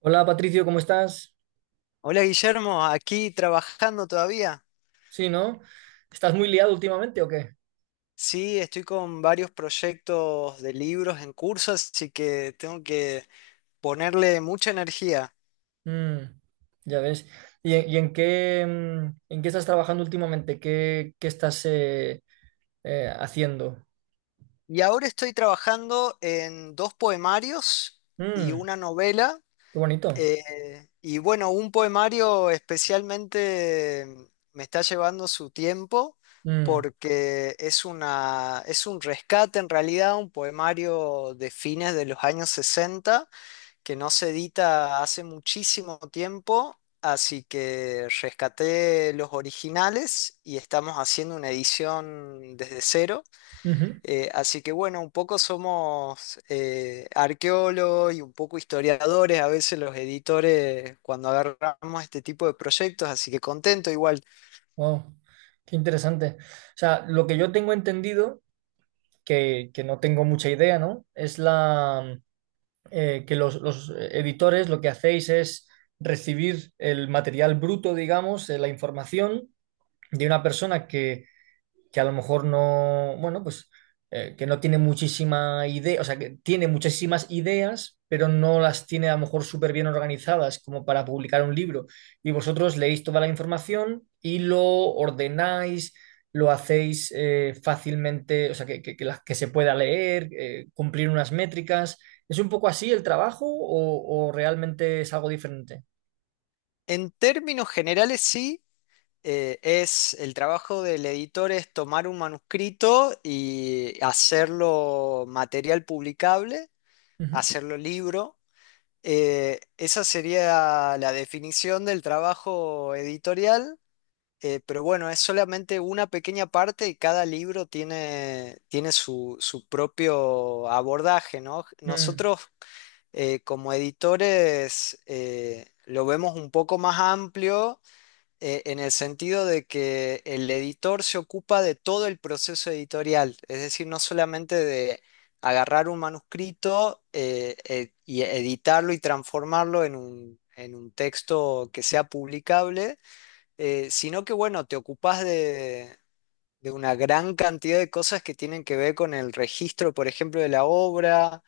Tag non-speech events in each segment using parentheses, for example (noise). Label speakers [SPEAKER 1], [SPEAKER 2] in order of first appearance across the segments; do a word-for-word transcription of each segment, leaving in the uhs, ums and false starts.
[SPEAKER 1] Hola Patricio, ¿cómo estás?
[SPEAKER 2] Hola Guillermo, aquí trabajando todavía.
[SPEAKER 1] Sí, ¿no? ¿Estás muy liado últimamente o qué?
[SPEAKER 2] Sí, estoy con varios proyectos de libros en curso, así que tengo que ponerle mucha energía.
[SPEAKER 1] Mm, ya ves. ¿Y, en y en qué, mm, en qué estás trabajando últimamente? ¿Qué, qué estás eh, eh, haciendo?
[SPEAKER 2] Y ahora estoy trabajando en dos poemarios y
[SPEAKER 1] Mm,
[SPEAKER 2] una novela.
[SPEAKER 1] qué bonito.
[SPEAKER 2] Eh, y bueno, un poemario especialmente me está llevando su tiempo
[SPEAKER 1] Mm,
[SPEAKER 2] porque es una, es un rescate en realidad, un poemario de fines de los años sesenta que no se edita hace muchísimo tiempo, así que rescaté los originales y estamos haciendo una edición desde cero.
[SPEAKER 1] ujú.
[SPEAKER 2] Eh, así que bueno, un poco somos eh, arqueólogos y un poco historiadores, a veces los editores cuando agarramos este tipo de proyectos, así que contento igual.
[SPEAKER 1] Wow, qué interesante. O sea, lo que yo tengo entendido, que, que no tengo mucha idea, ¿no? Es la, eh, que los, los editores lo que hacéis es recibir el material bruto, digamos, eh, la información de una persona que, que a lo mejor no, bueno, pues eh, que no tiene muchísima idea, o sea, que tiene muchísimas ideas, pero no las tiene a lo mejor súper bien organizadas como para publicar un libro. Y vosotros leéis toda la información y lo ordenáis, lo hacéis eh, fácilmente, o sea, que, que, que la- que se pueda leer, eh, cumplir unas métricas. ¿Es un poco así el trabajo o, o realmente es algo diferente?
[SPEAKER 2] En términos generales, sí. eh, es El trabajo del editor es tomar un manuscrito y hacerlo material publicable,
[SPEAKER 1] Ujú.
[SPEAKER 2] hacerlo libro. Eh, esa sería la definición del trabajo editorial. Eh, pero bueno, es solamente una pequeña parte y cada libro tiene, tiene su, su propio abordaje, ¿no?
[SPEAKER 1] Mm,
[SPEAKER 2] Nosotros, eh, como editores, eh, lo vemos un poco más amplio, eh, en el sentido de que el editor se ocupa de todo el proceso editorial, es decir, no solamente de agarrar un manuscrito eh, eh, y editarlo y transformarlo en un, en un texto que sea publicable, eh, sino que, bueno, te ocupas de... de una gran cantidad de cosas que tienen que ver con el registro, por ejemplo, de la obra,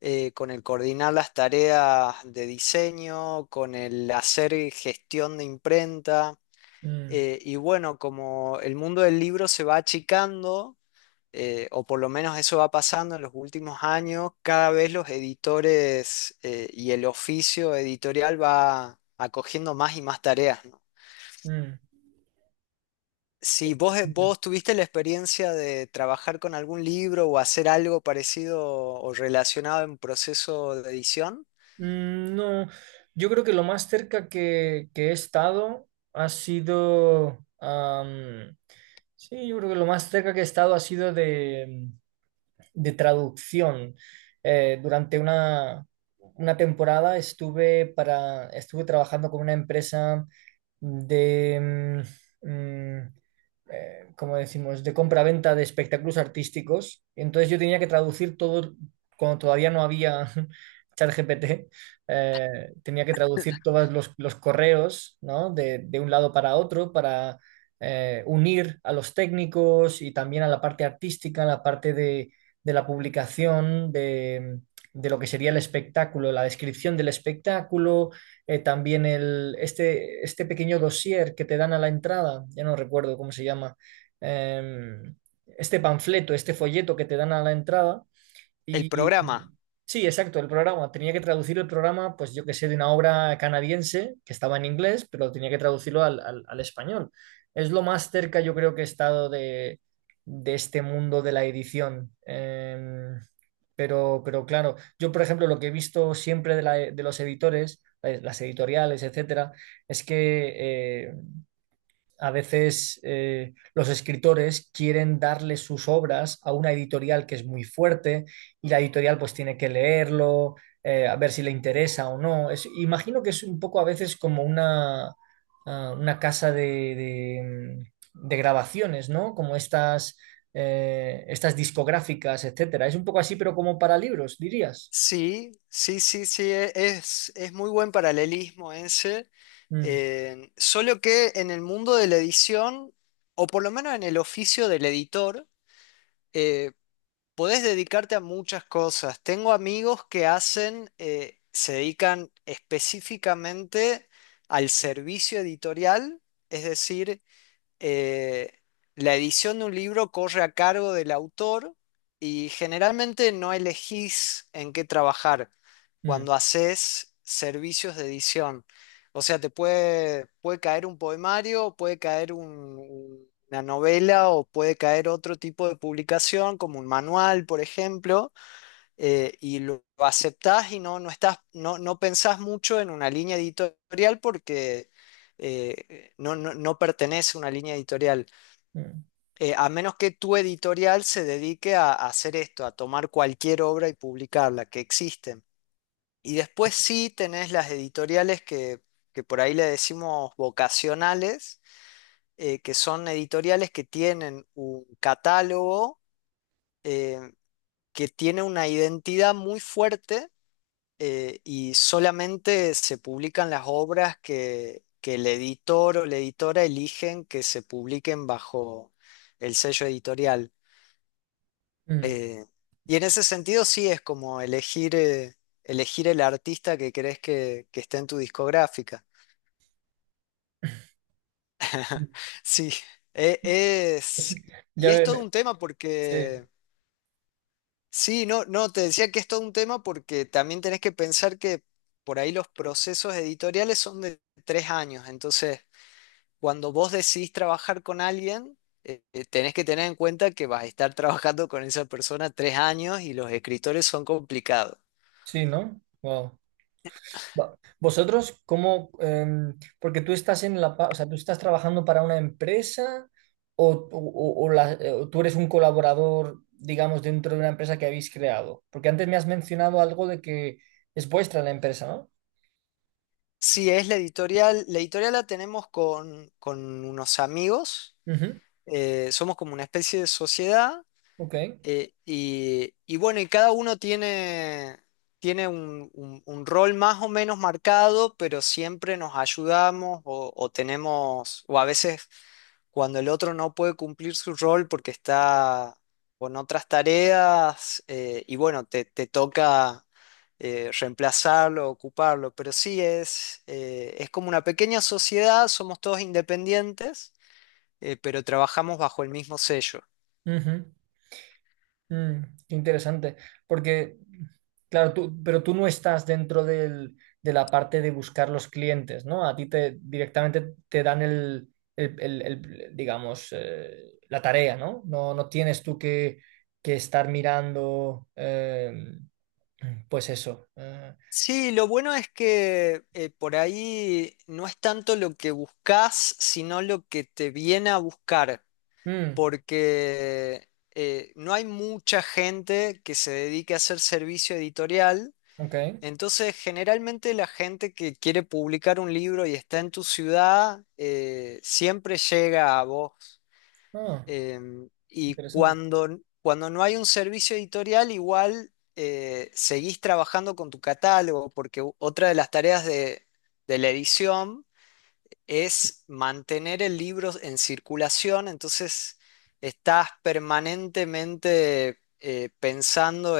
[SPEAKER 2] eh, con el coordinar las tareas de diseño, con el hacer gestión de imprenta.
[SPEAKER 1] mm,
[SPEAKER 2] Eh, y bueno, como el mundo del libro se va achicando, eh, o por lo menos eso va pasando en los últimos años, cada vez los editores, eh, y el oficio editorial va acogiendo más y más tareas, ¿no?
[SPEAKER 1] mm.
[SPEAKER 2] Si vos, eh,
[SPEAKER 1] Interesante.
[SPEAKER 2] vos tuviste la experiencia de trabajar con algún libro o hacer algo parecido o relacionado en proceso de edición,
[SPEAKER 1] Mm, no, yo creo que lo más cerca que, que he estado ha sido, am, sí, yo creo que lo más cerca que he estado ha sido de, de traducción. Eh, durante una, una temporada estuve, para, estuve trabajando con una empresa de, mm, mm, eh, como decimos, de compra-venta de espectáculos artísticos. Entonces yo tenía que traducir todo cuando todavía no había (laughs) ChatGPT, eh, tenía que traducir todos los, los correos, ¿no?, de, de un lado para otro para eh, unir a los técnicos y también a la parte artística, a la parte de, de la publicación de, de lo que sería el espectáculo, la descripción del espectáculo, eh, también el, este, este pequeño dossier que te dan a la entrada, ya no recuerdo cómo se llama, eh, este panfleto, este folleto que te dan a la entrada.
[SPEAKER 2] el
[SPEAKER 1] Y
[SPEAKER 2] programa.
[SPEAKER 1] sí, exacto, el programa. Tenía que traducir el programa, pues yo que sé, de una obra canadiense que estaba en inglés, pero tenía que traducirlo al, al- al español. Es lo más cerca yo creo que he estado de, de este mundo de la edición. Em, pero, pero claro, yo por ejemplo lo que he visto siempre de, la- de los editores, eh, las editoriales, etcétera, es que eh, a veces eh, los escritores quieren darle sus obras a una editorial que es muy fuerte, y la editorial pues tiene que leerlo, eh, a ver si le interesa o no. Es- imagino que es un poco a veces como una, ah, una casa de, de- mm, de grabaciones, ¿no? Como estas, eh, estas discográficas, etcétera. Es un poco así, pero como para libros, dirías.
[SPEAKER 2] Sí, sí, sí, sí, e- es, es muy buen paralelismo ese,
[SPEAKER 1] Mm,
[SPEAKER 2] eh, solo que en el mundo de la edición, o por lo menos en el oficio del editor, eh, podés dedicarte a muchas cosas. Tengo amigos que hacen, eh, se dedican específicamente al servicio editorial, es decir, eh, la edición de un libro corre a cargo del autor y generalmente no elegís en qué trabajar
[SPEAKER 1] mm,
[SPEAKER 2] cuando haces servicios de edición. O sea, te puede, puede caer un poemario, puede caer un- una novela o puede caer otro tipo de publicación, como un manual, por ejemplo. Eh, y lo, lo aceptás y no, no, estás, no, no pensás mucho en una línea editorial porque eh, no, no, no pertenece a una línea editorial.
[SPEAKER 1] mm,
[SPEAKER 2] Eh, a menos que tu editorial se dedique a, a hacer esto, a tomar cualquier obra y publicarla, que existen. Y después sí tenés las editoriales que, que por ahí le decimos vocacionales, eh, que son editoriales que tienen un catálogo, eh, que tiene una identidad muy fuerte, eh, y solamente se publican las obras que, que el editor o la editora eligen que se publiquen bajo el sello editorial.
[SPEAKER 1] mm.
[SPEAKER 2] Eh, y en ese sentido sí es como elegir, eh, elegir el artista que crees que, que esté en tu discográfica. (laughs) Sí, e-
[SPEAKER 1] Es-
[SPEAKER 2] es...
[SPEAKER 1] Ya
[SPEAKER 2] Y es
[SPEAKER 1] ve-
[SPEAKER 2] todo
[SPEAKER 1] ve-
[SPEAKER 2] un tema
[SPEAKER 1] sí,
[SPEAKER 2] porque... Sí, no, no, te decía que es todo un tema porque también tenés que pensar que por ahí los procesos editoriales son de tres años, entonces cuando vos decidís trabajar con alguien, eh, eh, tenés que tener en cuenta que vas a estar (laughs) trabajando con esa persona tres años y los escritores son complicados.
[SPEAKER 1] sí, ¿no? Wow. Va- ¿Vosotros cómo? Em, porque tú estás en la, pa- o sea, tú estás trabajando para una empresa o, o- o- o la- eh, o tú eres un colaborador, digamos, dentro de una empresa que habéis creado. Porque antes me has mencionado algo de que es vuestra la empresa, ¿no?
[SPEAKER 2] Sí, es la editorial. La editorial la tenemos con, con unos amigos.
[SPEAKER 1] Ujú,
[SPEAKER 2] Eh, somos como una especie de sociedad.
[SPEAKER 1] ok.
[SPEAKER 2] Eh, y, y bueno, y cada uno tiene, tiene un, un- un rol más o menos marcado, pero siempre nos ayudamos o, o tenemos, o a veces cuando el otro no puede cumplir su rol porque está con otras tareas, eh, y bueno, te, te toca eh, reemplazarlo, ocuparlo, pero sí es, eh, es como una pequeña sociedad, somos todos independientes, eh, pero trabajamos bajo el mismo sello.
[SPEAKER 1] Ujú. Mm, qué interesante, porque, claro, tú, pero tú no estás dentro del- de la parte de buscar los clientes, ¿no? A ti te directamente te dan el, el- el- el, digamos, eh, la tarea, ¿no? No, no tienes tú que, que estar mirando, eh, pues eso. eh.
[SPEAKER 2] Sí, lo bueno es que eh, por ahí no es tanto lo que buscas, sino lo que te viene a buscar,
[SPEAKER 1] Mm,
[SPEAKER 2] porque eh, no hay mucha gente que se dedique a hacer servicio editorial,
[SPEAKER 1] ok.
[SPEAKER 2] entonces generalmente la gente que quiere publicar un libro y está en tu ciudad, eh, siempre llega a vos.
[SPEAKER 1] Ah,
[SPEAKER 2] Em, y
[SPEAKER 1] interesante.
[SPEAKER 2] cuando, cuando no hay un servicio editorial, igual eh, seguís trabajando con tu catálogo, porque u- otra de las tareas de, de la edición es mantener el libro en circulación, entonces estás permanentemente eh, pensando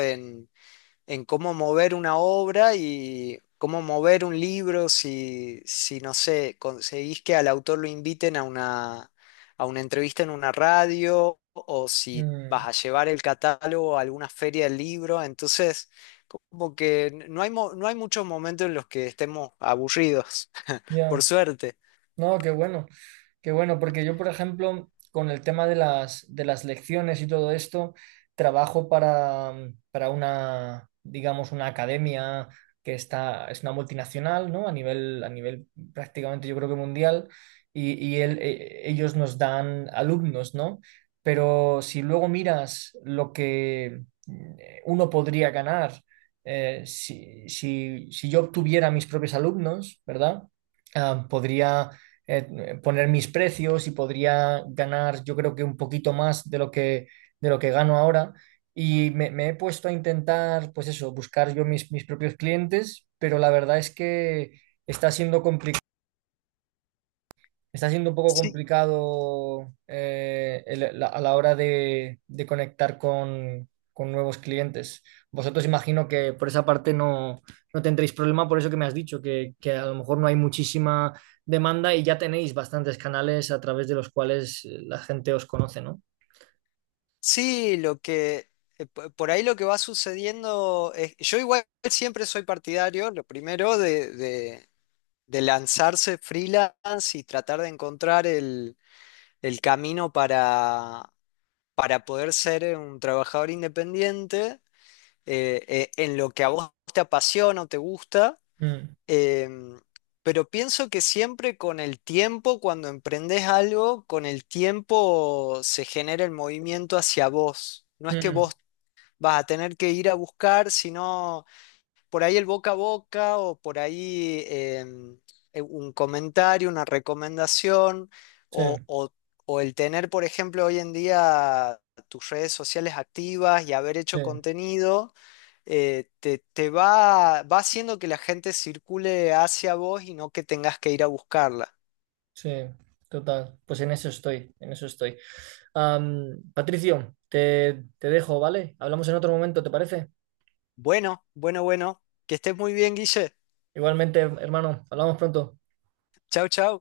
[SPEAKER 2] en cómo mover una obra y cómo mover un libro si, si no sé, conseguís que al autor lo inviten a una, a una entrevista en una radio o si
[SPEAKER 1] Mm,
[SPEAKER 2] vas a llevar el catálogo a alguna feria del libro. Entonces, como que n- no hay, mo- no hay muchos momentos en los que estemos aburridos, (laughs) por
[SPEAKER 1] ya,
[SPEAKER 2] suerte.
[SPEAKER 1] no, qué bueno. Qué bueno, porque yo, por ejemplo, con el tema de las, de las lecciones y todo esto, trabajo para, mm, para una, digamos, una academia que está, es una multinacional, ¿no? A nivel, a nivel prácticamente yo creo que mundial, y, y el- e- ellos nos dan alumnos, ¿no? Pero si luego miras lo que mm, eh, uno podría ganar, eh, si, si, si yo obtuviera mis propios alumnos, ¿verdad? Ah, podría eh, poner mis precios y podría ganar yo creo que un poquito más de lo que, de lo que gano ahora. Y me, me he puesto a intentar, pues eso, buscar yo mis, mis propios clientes, pero la verdad es que está siendo complicado está siendo un poco
[SPEAKER 2] Sí,
[SPEAKER 1] complicado eh, el- la- a la hora de, de conectar con, con nuevos clientes. Vosotros imagino que por esa parte no, no tendréis problema, por eso que me has dicho, que, que a lo mejor no hay muchísima demanda y ya tenéis bastantes canales a través de los cuales eh, la gente os conoce, ¿no?
[SPEAKER 2] sí, lo que... eh, po- Por ahí lo que va sucediendo es, yo igual siempre soy partidario, lo primero, de, de- de lanzarse freelance y tratar de encontrar el, el camino para, para poder ser un trabajador independiente, eh, eh, en lo que a vos te apasiona o te gusta.
[SPEAKER 1] Mm,
[SPEAKER 2] em, pero pienso que siempre con el tiempo, cuando emprendés algo, con el tiempo se genera el movimiento hacia vos. No es que
[SPEAKER 1] mm,
[SPEAKER 2] vos vas a tener que ir a buscar, sino por ahí el boca a boca o por ahí em, eh, un comentario, una recomendación
[SPEAKER 1] sí,
[SPEAKER 2] o, o- o el tener, por ejemplo, hoy en día tus redes sociales activas y haber hecho
[SPEAKER 1] sí,
[SPEAKER 2] contenido, eh, te, te va, va haciendo que la gente circule hacia vos y no que tengas que ir a buscarla.
[SPEAKER 1] sí, total. Pues en eso estoy, en eso estoy. Am, Patricio, te, te dejo, ¿vale? Hablamos en otro momento, ¿te parece?
[SPEAKER 2] Bueno, bueno, bueno, que estés muy bien, Guille.
[SPEAKER 1] Igualmente, hermano, hablamos pronto.
[SPEAKER 2] Chau, chau.